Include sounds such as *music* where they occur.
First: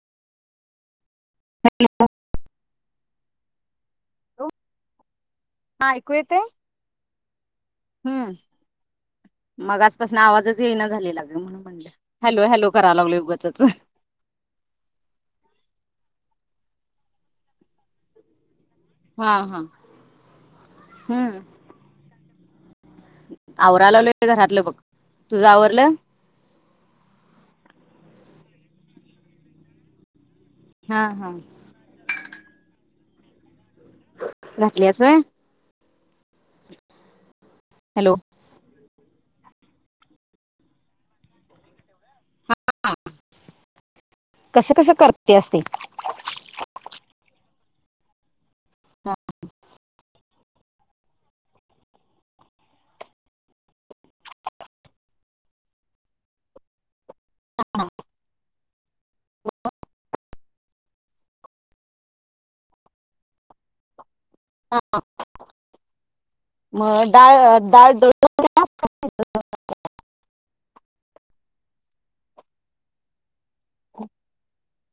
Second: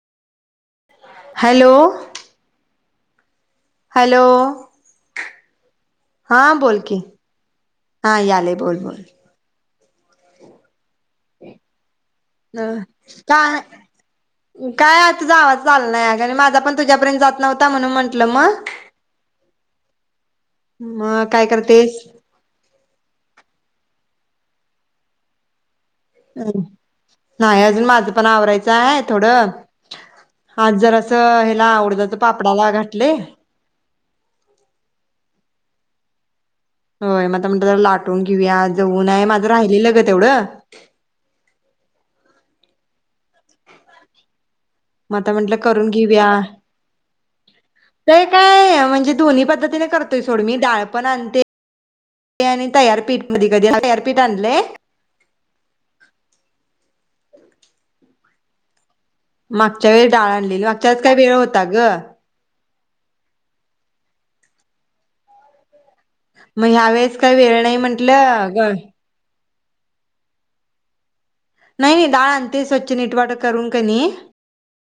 Hello hello. हा ऐकू येतय हा बोल की हा यालय बोल बोल मगाचपासनं आवाज येईना. झालेला ग म्हणून म्हणलं. हॅलो हॅलो हं कराय लागलोय काय, उगचच काय तुझा आवाज आला नाही ग आणि माझ तुझ्यापर्यंत जात नव्हता म्हणून म्हटलं मग हा, हा हा मग काय करतेस? आवरा लायलोय घरातलं बघ तुझा आवरलं नाही अजून माझं पण आवरायचं हाय थोडं आज हा जरास हा हेला उडदाच्या पापडाला घत लई हाय. घातल्यास होय? होय म म्हटले जरा हॅलो लाटून घेऊया आज ऊन हाय मा राहिलेले ग तेवढं कसं कसं मग आता करत्यास म्हंटलं ते करून घेऊया *inaudible* काय य म्हणजे दोन्ही पद्धतीन पण करतोय सोड मी डाळ पण आणते तयार पीठ कधी कधी आणते तयार पीठ आणलय. मागच्या वेळी डाळ आणलेली, मागच्या वेळेस काय वेळ होता ग. *unintelligible* ह्या मग वेळेस काय डाळ वेळ नाही डाळ दळून म्हंटलं आणतेस ग का? *inaudible* नाही डाळ आण ते स्वच्छ नीट वाट करून कणी